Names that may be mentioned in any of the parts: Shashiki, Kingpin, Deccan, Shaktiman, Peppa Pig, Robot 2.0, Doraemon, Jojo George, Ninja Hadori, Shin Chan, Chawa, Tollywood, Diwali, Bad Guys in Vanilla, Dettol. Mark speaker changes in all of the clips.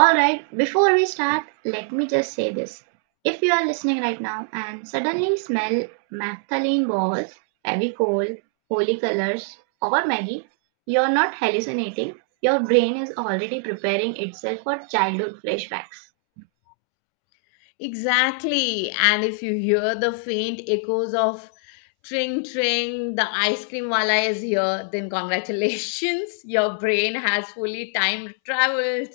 Speaker 1: Alright, before we start, let me just say this. If you are listening right now and suddenly smell naphthalene balls, heavy coal, holy colors, or Maggie, you're not hallucinating. Your brain is already preparing itself for childhood flashbacks.
Speaker 2: Exactly. And if you hear the faint echoes of tring tring, the ice cream wala is here, then congratulations, your brain has fully time traveled.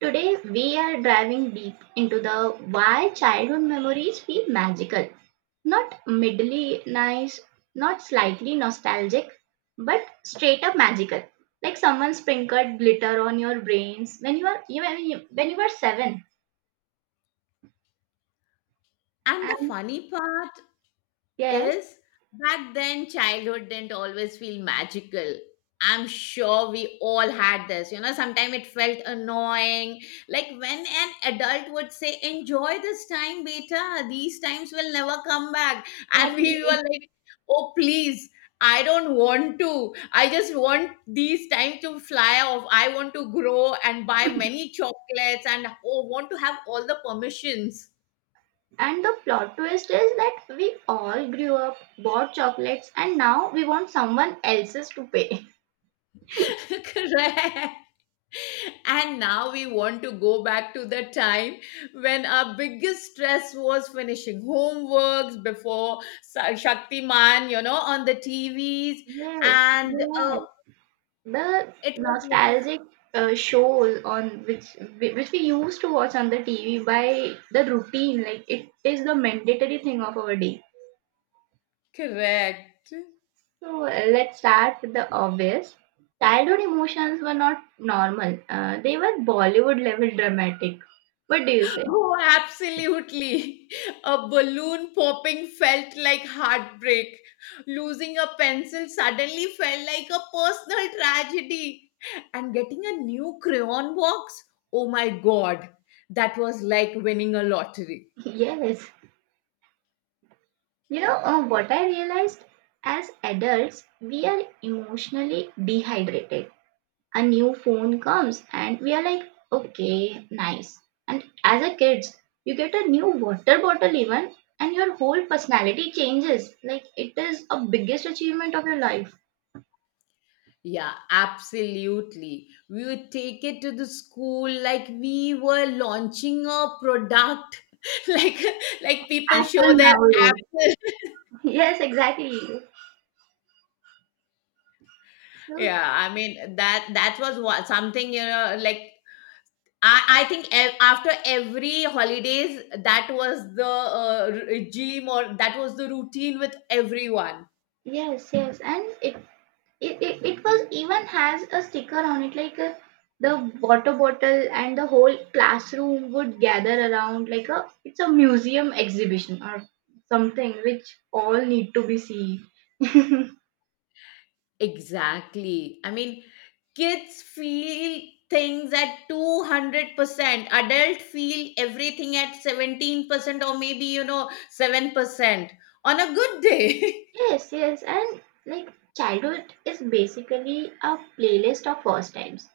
Speaker 1: Today, we are diving deep into the why childhood memories feel magical. Not middly nice, not slightly nostalgic, but straight up magical. Like someone sprinkled glitter on your brains when you are you- when you when you were seven.
Speaker 2: And the
Speaker 1: And
Speaker 2: funny part
Speaker 1: yes,
Speaker 2: is, back then childhood didn't always feel magical. I'm sure we all had this, sometimes it felt annoying, like when an adult would say, "Enjoy this time, beta. These times will never come back." And we
Speaker 1: exactly.
Speaker 2: were like, "Oh please, I don't want to, I just want these time to fly off. I want to grow and buy many chocolates, and want to have all the permissions."
Speaker 1: And the plot twist is that we all grew up, bought chocolates, and now we want someone else's to pay.
Speaker 2: Correct. And now we want to go back to the time when our biggest stress was finishing homeworks before Shaktiman, on the TVs.
Speaker 1: Yes,
Speaker 2: And
Speaker 1: yes. The
Speaker 2: it was like,
Speaker 1: nostalgic shows on which we used to watch on the TV by the routine, like it is the mandatory thing of our day.
Speaker 2: correct.
Speaker 1: So let's start with the obvious. Childhood emotions were not normal. They were Bollywood level dramatic. What do you say?
Speaker 2: Oh, absolutely. A balloon popping felt like heartbreak. Losing a pencil suddenly felt like a personal tragedy. And getting a new crayon box, oh my god, that was like winning a lottery.
Speaker 1: Yes. You know, what I realized, as adults, we are emotionally dehydrated. A new phone comes and we are like, okay, nice. And as a kids, you get a new water bottle even and your whole personality changes like it is a biggest achievement of your life.
Speaker 2: Yeah, absolutely. We would take it to the school like we were launching a product, like like people show
Speaker 1: Apple
Speaker 2: their
Speaker 1: nowadays.
Speaker 2: apple.
Speaker 1: Yes, exactly. So
Speaker 2: Yeah, I mean that was what something, like I think after every holidays that was the gym, or that was the routine with everyone.
Speaker 1: yes, yes, and it was even has a sticker on it like, the water bottle, and the whole classroom would gather around like a it's a museum exhibition or something which all need to be seen.
Speaker 2: Exactly. I mean, kids feel things at 200%. Adult feel everything at 17%, or maybe 7% on a good day.
Speaker 1: Yes, yes, and like childhood is basically a playlist of first times.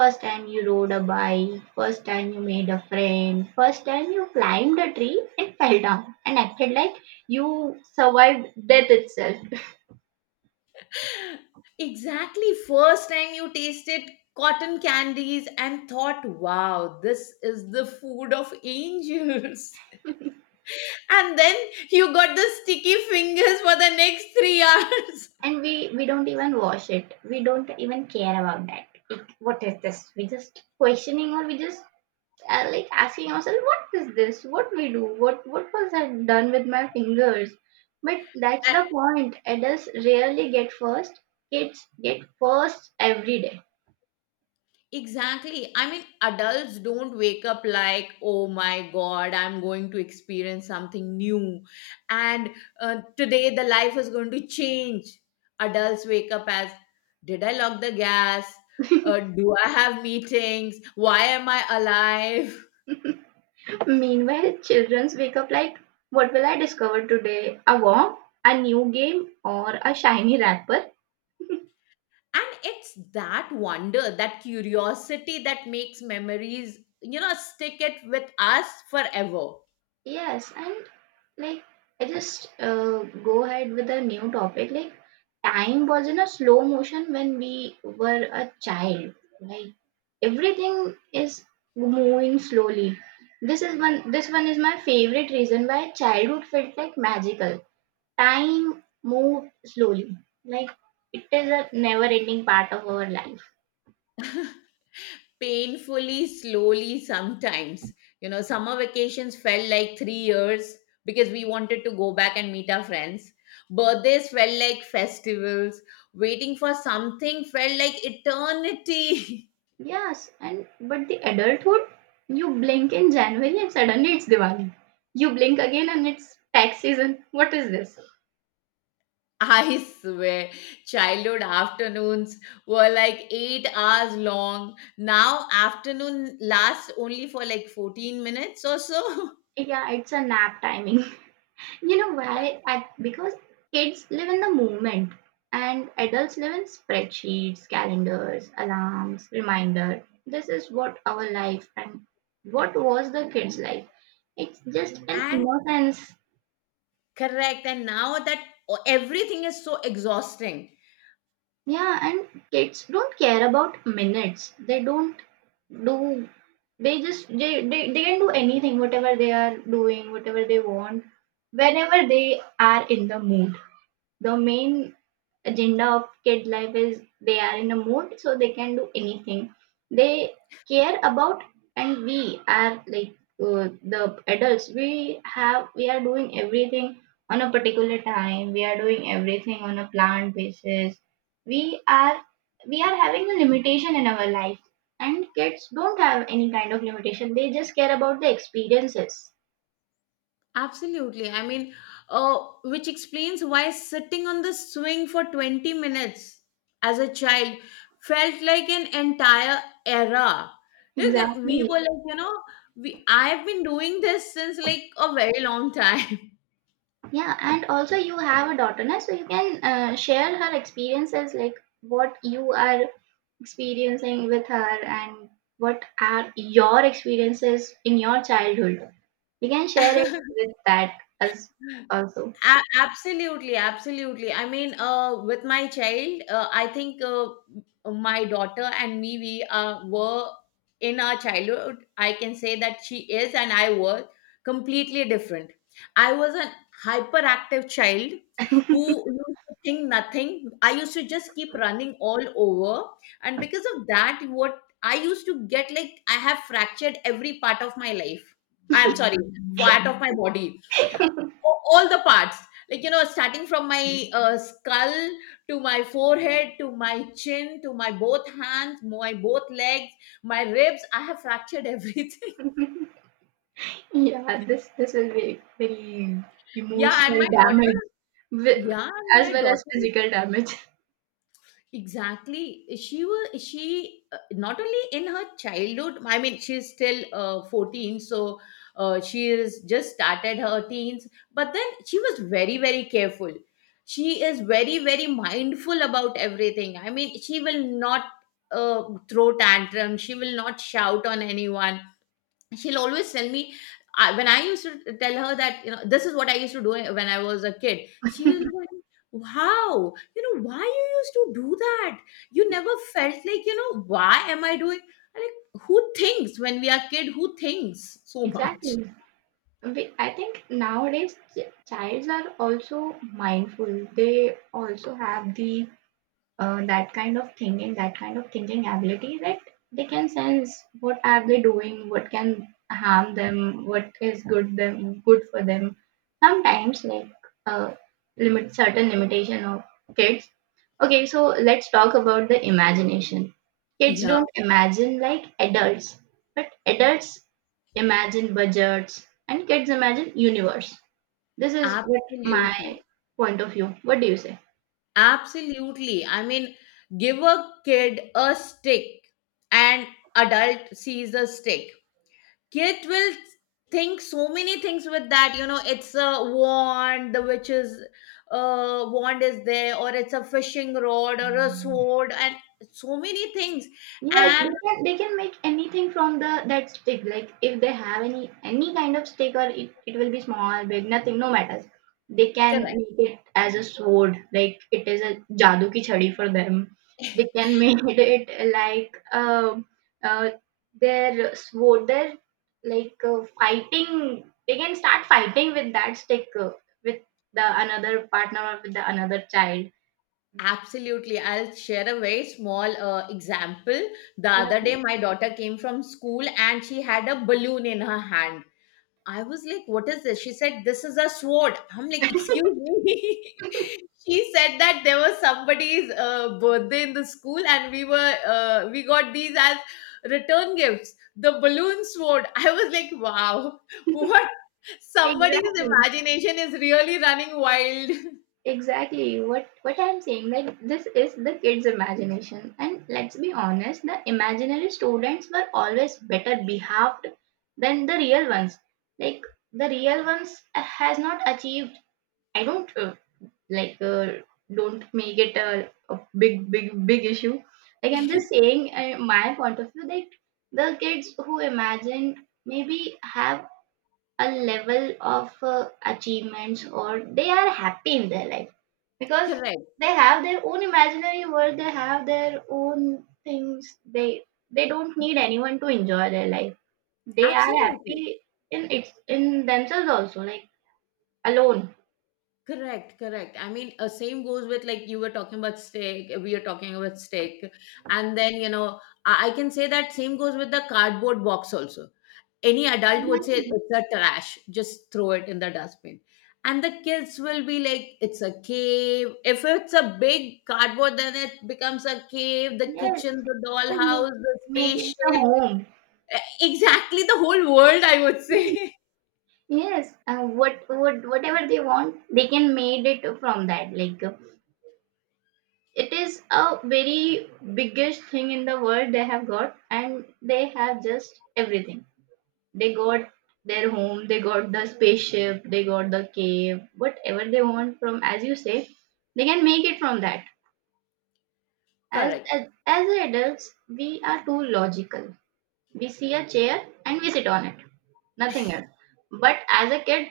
Speaker 1: First time you rode a bike, first time you made a friend, first time you climbed a tree and fell down and acted like you survived death itself.
Speaker 2: Exactly. First time you tasted cotton candies and thought, wow, this is the food of angels. And then you got the sticky fingers for the next 3 hours.
Speaker 1: And we don't even wash it, we don't even care about that it, what is this, we just questioning or we just like asking ourselves what is this, what we do, what was I done with my fingers. But that's the point, adults rarely get first, kids get first every day.
Speaker 2: Exactly. I mean, adults don't wake up like, oh my God, I'm going to experience something new. And today the life is going to change. Adults wake up as, did I lock the gas? Do I have meetings? Why am I alive?
Speaker 1: Meanwhile children wake up like, what will I discover today? A worm, a new game, or a shiny wrapper.
Speaker 2: And it's that wonder, that curiosity that makes memories, stick it with us forever.
Speaker 1: Yes, and like I just go ahead with a new topic. Like time was in a slow motion when we were a child. Like everything is moving slowly. This is one. This one is my favorite reason why childhood felt like magical. Time moved slowly. Like it is a never-ending part of our life.
Speaker 2: Painfully slowly sometimes. You know, summer vacations felt like 3 years because we wanted to go back and meet our friends. Birthdays felt like festivals. Waiting for something felt like eternity.
Speaker 1: Yes, and but the adulthood, you blink in January and suddenly it's Diwali. You blink again and it's tax season. What is this?
Speaker 2: I swear, childhood afternoons were like 8 hours long. Now afternoon lasts only for like 14 minutes or so.
Speaker 1: Yeah, it's a nap timing. You know why? I, because kids live in the moment and adults live in spreadsheets, calendars, alarms, reminder. This is what our life, and what was the kids' life. It's just an
Speaker 2: And
Speaker 1: innocence.
Speaker 2: correct, and now that everything is so exhausting.
Speaker 1: Yeah, and kids don't care about minutes. They don't do, they just they can do anything, whatever they are doing, whatever they want, whenever they are in the mood. The main agenda of kid life is they are in a mood, so they can do anything they care about. And we are like, uh, the adults, we have, we are doing everything on a particular time, we are doing everything on a planned basis, we are, we are having a limitation in our life. And kids don't have any kind of limitation, they just care about the experiences.
Speaker 2: Absolutely. I mean, uh, which explains why sitting on the swing for 20 minutes as a child felt like an entire era. Look, we
Speaker 1: Exactly.
Speaker 2: were like, we I've been doing this since like a very long time.
Speaker 1: Yeah, and also you have a daughter, na? So you can share her experiences, like what you are experiencing with her and what are your experiences in your childhood. You can share it with that as also.
Speaker 2: Absolutely, absolutely. I mean, with my child, I think my daughter and me, we were in our childhood. I can say that she is and I were completely different. I was an hyperactive child who used to think nothing. I used to just keep running all over, and because of that, what I used to get, like I have fractured every part of my life. I am sorry, part of my body, all the parts, like starting from my skull, to my forehead, to my chin, to my both hands, my both legs, my ribs. I have fractured everything.
Speaker 1: Yeah, this will be very
Speaker 2: Yeah, and
Speaker 1: emotional
Speaker 2: my daughter,
Speaker 1: damage, wi-
Speaker 2: yeah, and
Speaker 1: as
Speaker 2: my
Speaker 1: well as
Speaker 2: daughter,
Speaker 1: physical damage.
Speaker 2: exactly. She not only in her childhood. I mean, she's still 14, so she is just started her teens. But then she was very very careful. She is very very mindful about everything. I mean, she will not throw tantrum. She will not shout on anyone. She'll always tell me, I, when I used to tell her that, you know, this is what I used to do when I was a kid. She was like, "Wow, you know why you used to do that? You never felt like, you know, why am I doing?" I'm like, who thinks when we are kid? Who thinks so much?
Speaker 1: Exactly. I think nowadays childs are also mindful. They also have the that kind of thinking, that kind of thinking ability that they can sense what are they doing, what can harm them, what is good them good for them. Sometimes like uh, limit certain limitation of kids. Okay, so let's talk about the imagination. Kids
Speaker 2: Yeah,
Speaker 1: don't imagine like adults, but adults imagine budgets and kids imagine universe. This is what my
Speaker 2: absolutely,
Speaker 1: point of view. What do you say?
Speaker 2: absolutely. I mean, give a kid a stick, and adult sees a stick. Kid will think so many things with that, it's a wand, the witch's wand is there, or it's a fishing rod or a sword, and so many things.
Speaker 1: Yes,
Speaker 2: And
Speaker 1: they can, they can make anything from the that stick. Like if they have any kind of stick, or it will be small, big, nothing, no matters. They can
Speaker 2: correct,
Speaker 1: make it as a sword, like it is a jadoo ki chadi for them. They can make it like uh, their sword, their like fighting. They can start fighting with that stick with the another partner or with the another child.
Speaker 2: absolutely. I'll share a very small example. The
Speaker 1: Yeah,
Speaker 2: other day my daughter came from school and she had a balloon in her hand. I was like, what is this? She said, this is a sword. I'm like, excuse me. She said that there was somebody's birthday in the school and we got these as return gifts. The balloon sword. I was like, wow, what? Somebody's
Speaker 1: exactly.
Speaker 2: imagination is really running wild.
Speaker 1: Exactly what I'm saying, like this is the kids' imagination. And let's be honest, the imaginary students were always better behaved than the real ones. Like the real ones has not achieved. I don't like don't make it a big big big issue. Like I'm just saying my point of view that the kids who imagined maybe have a level of achievements, or they are happy in their life because
Speaker 2: Correct.
Speaker 1: they have their own imaginary world, they have their own things, they don't need anyone to enjoy their life. They are
Speaker 2: Absolutely.
Speaker 1: happy in its in themselves also, like alone.
Speaker 2: Correct, correct. I mean, same goes with like you were talking about steak, we are talking about steak. And then, you know, I can say that same goes with the cardboard box also. Any adult would say
Speaker 1: Exactly.
Speaker 2: it's a trash, just throw it in the dustbin. And the kids will be like, it's a cave. If it's a big cardboard, then it becomes a cave, the
Speaker 1: Yes,
Speaker 2: kitchen, the
Speaker 1: they can make,
Speaker 2: dollhouse, the
Speaker 1: make it a
Speaker 2: spaceship.
Speaker 1: home.
Speaker 2: Exactly the whole world, I would say.
Speaker 1: Yes, and what whatever they want they can made it from that, like it is a very biggest thing in the world they have got, and they have just everything. They got their home, they got the spaceship, they got the cave, whatever they want from, as you say, they can make it from that. As,
Speaker 2: Correct.
Speaker 1: as, as adults, we are too logical. We see a chair and we sit on it, nothing else. But as a kid,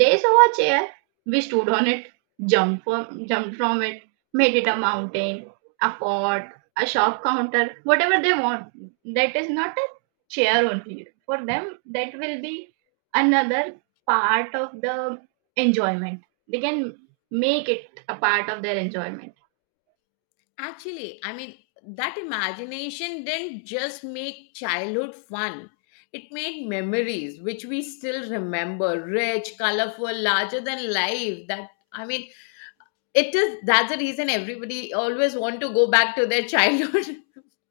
Speaker 1: they saw a chair. We stood on it, jumped from it, made it a mountain, a fort, a shop counter, whatever they want. That is not a chair only. For them, that will be another part of the enjoyment. They can make it a part of their enjoyment.
Speaker 2: Actually, I mean, that imagination didn't just make childhood fun. It made memories which we still remember, rich, colorful, larger than life. That I mean, it is that's the reason everybody always want to go back to their childhood.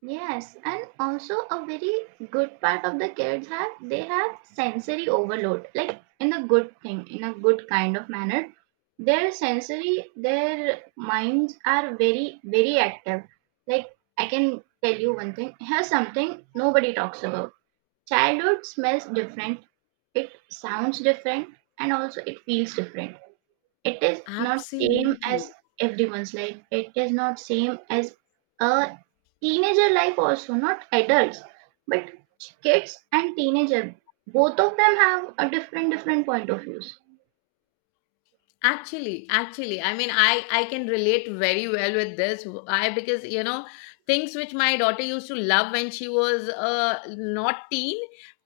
Speaker 1: Yes, and also a very good part of the kids have, they have sensory overload, like in a good thing, in a good kind of manner. Their sensory, their minds are very, very active. Like I can tell you one thing. Here's something nobody talks about. Childhood smells different, it sounds different, and also it feels different. It is not same
Speaker 2: Absolutely.
Speaker 1: as everyone's life, it is not same as a teenager life, also not adults. But kids and teenager, both of them have a different different point of views.
Speaker 2: Actually, I mean, I can relate very well with this. I Because, you know, things which my daughter used to love when she was not teen,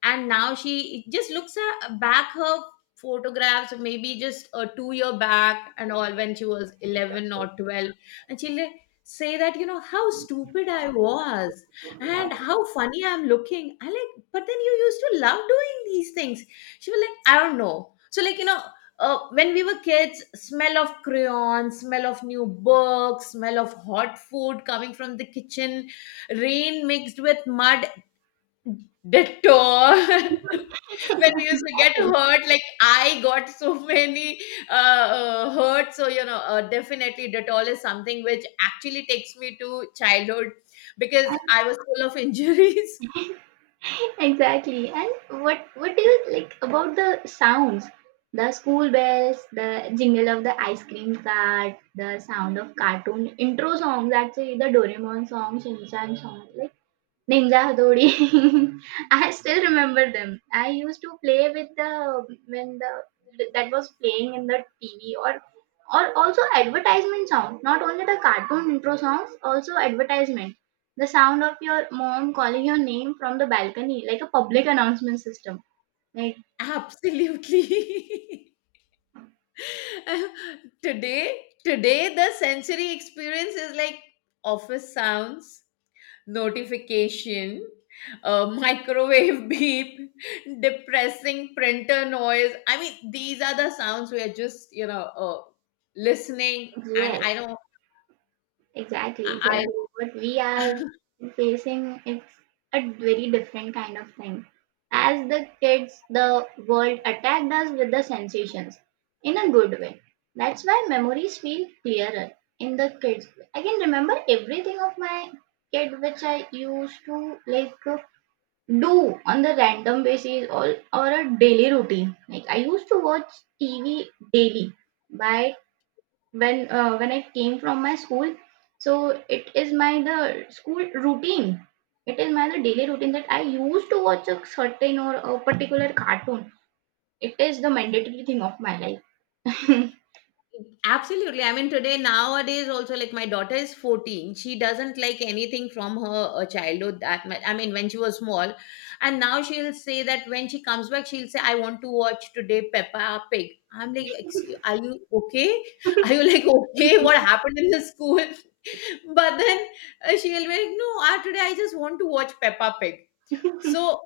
Speaker 2: and now she just looks at, back her photographs maybe just a 2 year back and all, when she was 11 or 12, and she'll like say that, you know, how stupid I was and how funny I'm looking. I like, but then you used to love doing these things. She was like, I don't know. So like, when we were kids, smell of crayons, smell of new books, smell of hot food coming from the kitchen, rain mixed with mud, dettol. When we used to get
Speaker 1: Exactly.
Speaker 2: hurt, like I got so many hurt. So, you know, definitely dettol is something which actually takes me to childhood, because I was full of injuries.
Speaker 1: Exactly. And what do you like about the sounds? The school bells, the jingle of the ice cream cart, the sound of cartoon intro songs, actually the Doraemon song, Shin Chan song. Like Ninja Hadori. I still remember them. I used to play with the when the that was playing in the TV, or also advertisement sound. Not only the cartoon intro songs, also advertisement. The sound of your mom calling your name from the balcony, like a public announcement system. Like
Speaker 2: Absolutely. Today, today the sensory experience is like office sounds, notification, microwave beep, depressing printer noise. I mean, these are the sounds we are just, listening, and
Speaker 1: yeah.
Speaker 2: I don't
Speaker 1: Exactly,
Speaker 2: I
Speaker 1: exactly. What we are facing, it's a very different kind of thing. As the kids, the world attacked us with the sensations in a good way. That's why memories feel clearer in the kids. I can remember everything of my kid which I used to like do on the random basis, or a daily routine. Like I used to watch TV daily by when I came from my school. So it is my the school routine. It is my the daily routine that I used to watch a certain or a particular cartoon. It is the mandatory thing of my life.
Speaker 2: Absolutely. I mean, today, nowadays, also, like my daughter is 14. She doesn't like anything from her childhood that much. I mean, when she was small. And now she'll say that when she comes back, she'll say, I want to watch today Peppa Pig. I'm like, excuse, are you okay? Are you like, okay? What happened in the school? But then she'll be like, no, today I just want to watch Peppa Pig. So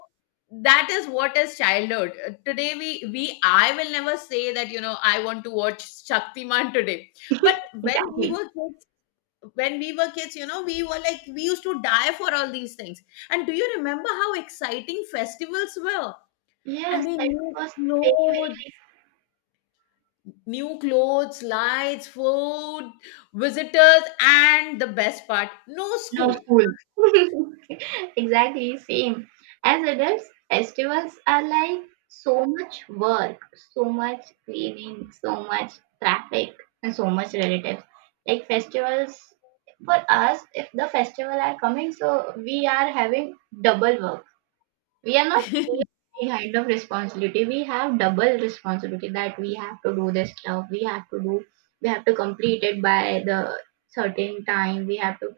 Speaker 2: that is what is childhood. Today we, I will never say that, you know, I want to watch shaktiman today. But when we
Speaker 1: Exactly.
Speaker 2: were kids when we were kids, you know, we were like, we used to die for all these things. And do you remember how exciting festivals were? I
Speaker 1: Yes,
Speaker 2: mean,
Speaker 1: that
Speaker 2: new
Speaker 1: was very.
Speaker 2: clothes, new clothes, lights, food, visitors, and the best part, no
Speaker 1: No
Speaker 2: school.
Speaker 1: fool. Exactly same, as adults festivals are like so much work, so much cleaning, so much traffic, and so much relatives. Like festivals for us, if the festival are coming, so we are having double work. We are not kind of responsibility, we have double responsibility, that we have to do this stuff, we have to do, we have to complete it by the certain time. We have to,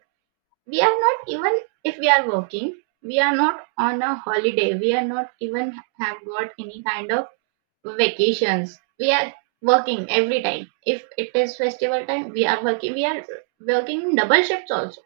Speaker 1: we are not even, if we are working, we are not on a holiday, we are not even have got any kind of vacations, we are working every time. If it is festival time, we are working, we are working double shifts also.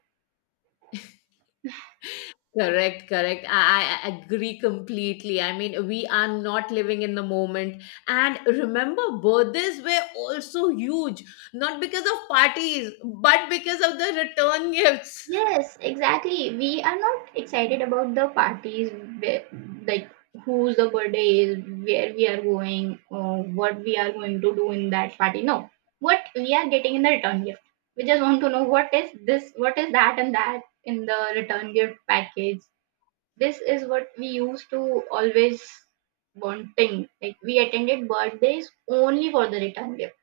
Speaker 2: Correct, correct. I agree completely. I mean, we are not living in the moment. And remember, birthdays were also huge, not because of parties, but because of the return gifts.
Speaker 1: Yes, exactly. We are not excited about the parties, where, like whose the birthday is, where we are going, or what we are going to do in that party. No, what we are getting in the return gift. We just want to know what is this, what is that, and that in the return gift package. This is what we used to always wanting. Like we attended birthdays only for the return gift,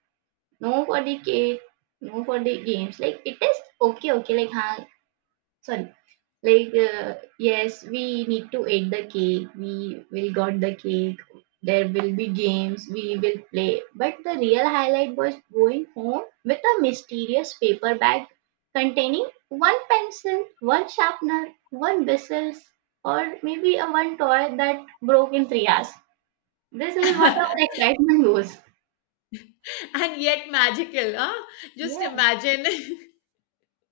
Speaker 1: no for the cake, no for the games. Like it is okay, okay. Like, huh, like, yes, we need to eat the cake. We will got the cake. There will be games. We will play. But the real highlight was going home with a mysterious paper bag containing one pencil, one sharpener, one whistles, or maybe a one toy that broke in 3 hours. This is what
Speaker 2: And
Speaker 1: our excitement goes.
Speaker 2: yet magical, huh? Just imagine.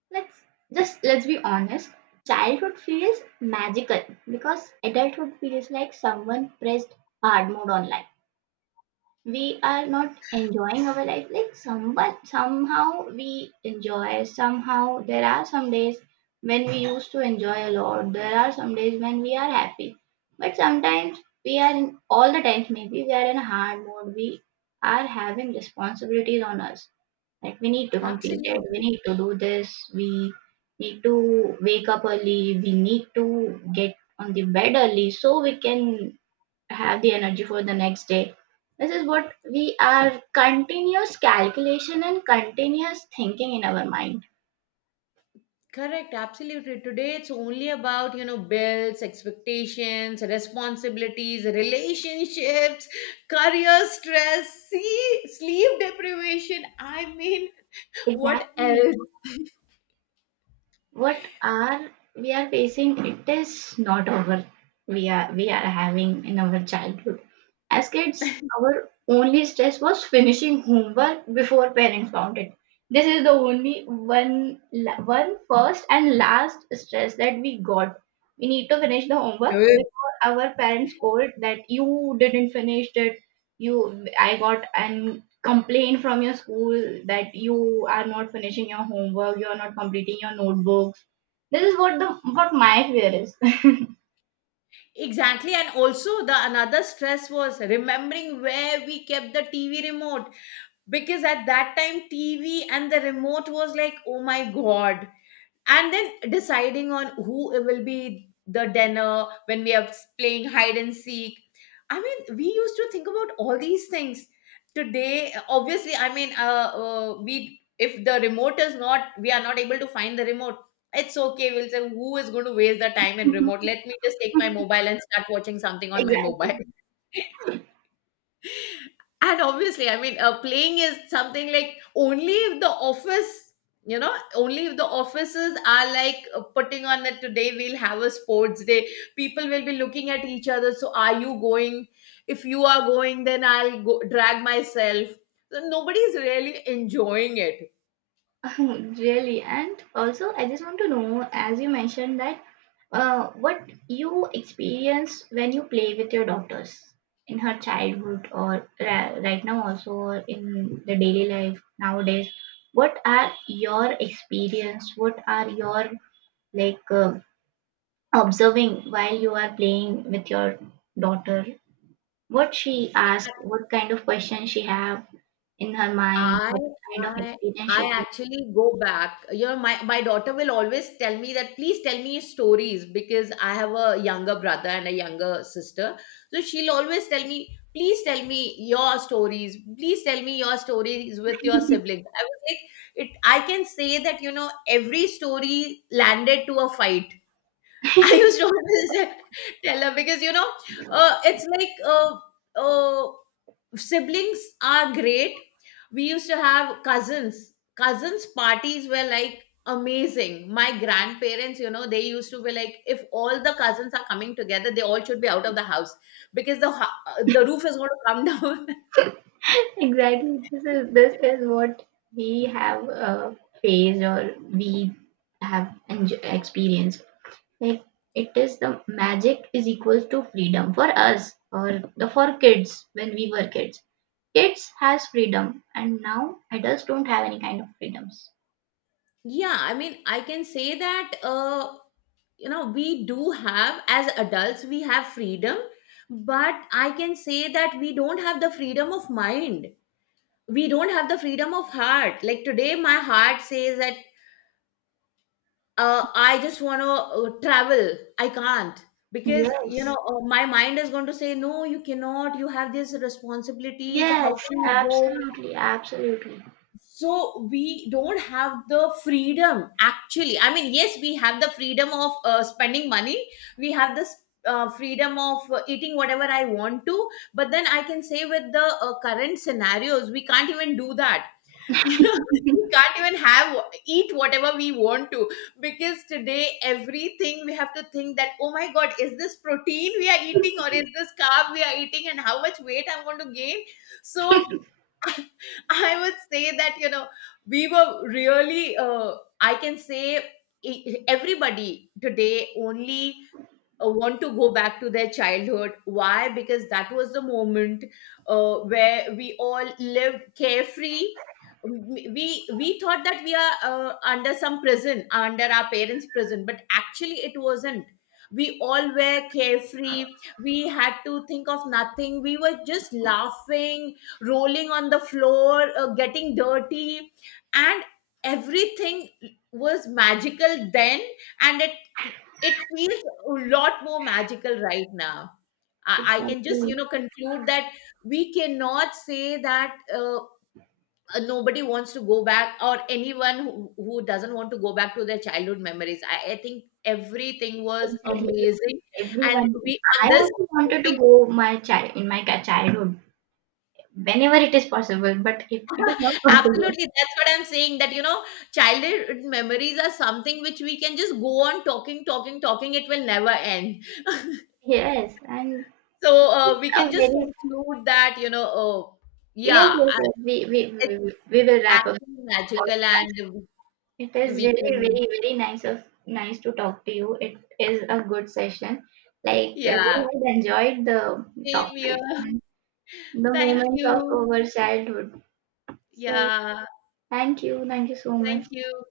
Speaker 1: Let's, just let's be honest. Childhood feels magical because adulthood feels like someone pressed hard mode on life. We are not enjoying our life, like someone somehow we enjoy. Somehow there are some days when we used to enjoy a lot. There are some days when we are happy. But sometimes we are, in all the times maybe we are in a hard mode. We are having responsibilities on us, like we need to complete it, we
Speaker 2: Absolutely.
Speaker 1: need to do this, we need to wake up early, we need to get on the bed early so we can have the energy for the next day. This is what, we are continuous calculation and continuous thinking in our mind.
Speaker 2: Correct, absolutely. Today it's only about, you know, bills, expectations, responsibilities, relationships, career stress, see, sleep deprivation. I mean, what
Speaker 1: Exactly.
Speaker 2: else?
Speaker 1: What are we are facing, it is not over. We are, we are having in our childhood as kids, our only stress was finishing homework before parents found it. This is the only one one first and last stress that we got. We need to finish the homework
Speaker 2: Good.
Speaker 1: before our parents scold that you didn't finish it. You, I got an complaint from your school that you are not finishing your homework, you are not completing your notebooks. This is what the what my fear is.
Speaker 2: Exactly. And also the another stress was remembering where we kept the TV remote, because at that time TV and the remote was like, oh my God. And then deciding on who it will be the dinner when we are playing hide and seek. I mean, we used to think about all these things. Today obviously, I mean, we, if the remote is not, we are not able to find the remote, it's okay, we'll say, who is going to waste the time in remote? Let me just take my mobile and start watching something on my
Speaker 1: Exactly.
Speaker 2: mobile. And obviously, I mean, playing is something like only if the office, you know, only if the offices are like putting on that today we'll have a sports day. People will be looking at each other, so, are you going? If you are going then I'll go, drag myself. So nobody is really enjoying it.
Speaker 1: Really, and also I just want to know, as you mentioned that what you experience when you play with your daughters in her childhood, or right now also, or in the daily life nowadays. What are your experience? What are your like observing while you are playing with your daughter, what she asks, what kind of questions she have in her mind,
Speaker 2: I
Speaker 1: what kind of
Speaker 2: I
Speaker 1: experience she
Speaker 2: I
Speaker 1: has.
Speaker 2: actually go back. You know, my daughter will always tell me that please tell me stories, because I have a younger brother and a younger sister. So she'll always tell me, please tell me your stories. Please tell me your stories with your siblings. I was like, it. I can say that, you know, every story landed to a fight. I used to always tell her, because you know, it's like siblings are great. We used to have cousins, cousins parties were like amazing. My grandparents, you know, they used to be like, if all the cousins are coming together, they all should be out of the house, because the the roof is going to come down.
Speaker 1: Exactly, this is what we have faced or we have experienced. Like it is, the magic is equals to freedom for us, or the for kids when we were kids. Kids has freedom and now adults don't have any kind of freedoms.
Speaker 2: Yeah, I mean, I can say that you know, we do have, as adults we have freedom, but I can say that we don't have the freedom of mind. We don't have the freedom of heart. Like today my heart says that I just want to travel. I can't, because you know,
Speaker 1: Yes.
Speaker 2: my mind is going to say no. You cannot. You have these responsibilities. How
Speaker 1: Yes,
Speaker 2: can you go?
Speaker 1: absolutely, absolutely.
Speaker 2: So we don't have the freedom. Actually, I mean, yes, we have the freedom of spending money. We have this. Freedom of eating whatever I want to, but then I can say with the current scenarios, we can't even do that. You know, we can't even have eat whatever we want to, because today everything we have to think that, oh my god, is this protein we are eating, or is this carb we are eating, and how much weight I'm going to gain. So I would say that, you know, we were really I can say, everybody today only want to go back to their childhood. Why? Because that was the moment where we all lived carefree. We thought that we are under some prison, under our parents' prison, but actually it wasn't. We all were carefree. We had to think of nothing. We were just laughing, rolling on the floor, getting dirty, and everything was magical then, and it feels a lot more magical right now. I can just,
Speaker 1: Exactly,
Speaker 2: you know, conclude that we cannot say that nobody wants to go back, or anyone who doesn't want to go back to their childhood memories. I think everything was
Speaker 1: exactly.
Speaker 2: amazing. And
Speaker 1: Everyone.
Speaker 2: we,
Speaker 1: I
Speaker 2: on this
Speaker 1: also wanted to
Speaker 2: topic,
Speaker 1: go my child in my childhood whenever it is possible, but if it is not possible,
Speaker 2: absolutely, that's what I'm saying that, you know, childhood memories are something which we can just go on talking, talking, talking. It will never end.
Speaker 1: yes, and
Speaker 2: So
Speaker 1: it's
Speaker 2: we can
Speaker 1: a
Speaker 2: just
Speaker 1: very,
Speaker 2: conclude that, you know, oh,
Speaker 1: yes,
Speaker 2: yeah,
Speaker 1: yes, yes. We we
Speaker 2: it's
Speaker 1: we, we we will wrap up
Speaker 2: actually
Speaker 1: the
Speaker 2: magical,
Speaker 1: podcast.
Speaker 2: and
Speaker 1: It
Speaker 2: we,
Speaker 1: is
Speaker 2: we
Speaker 1: really
Speaker 2: can,
Speaker 1: very very nice of nice to talk to you. It is a good session. Like we
Speaker 2: yeah,
Speaker 1: have enjoyed the
Speaker 2: same
Speaker 1: topic,
Speaker 2: here.
Speaker 1: the
Speaker 2: Thank
Speaker 1: moments of
Speaker 2: you.
Speaker 1: our childhood. So
Speaker 2: Yeah,
Speaker 1: thank you so much.
Speaker 2: thank you.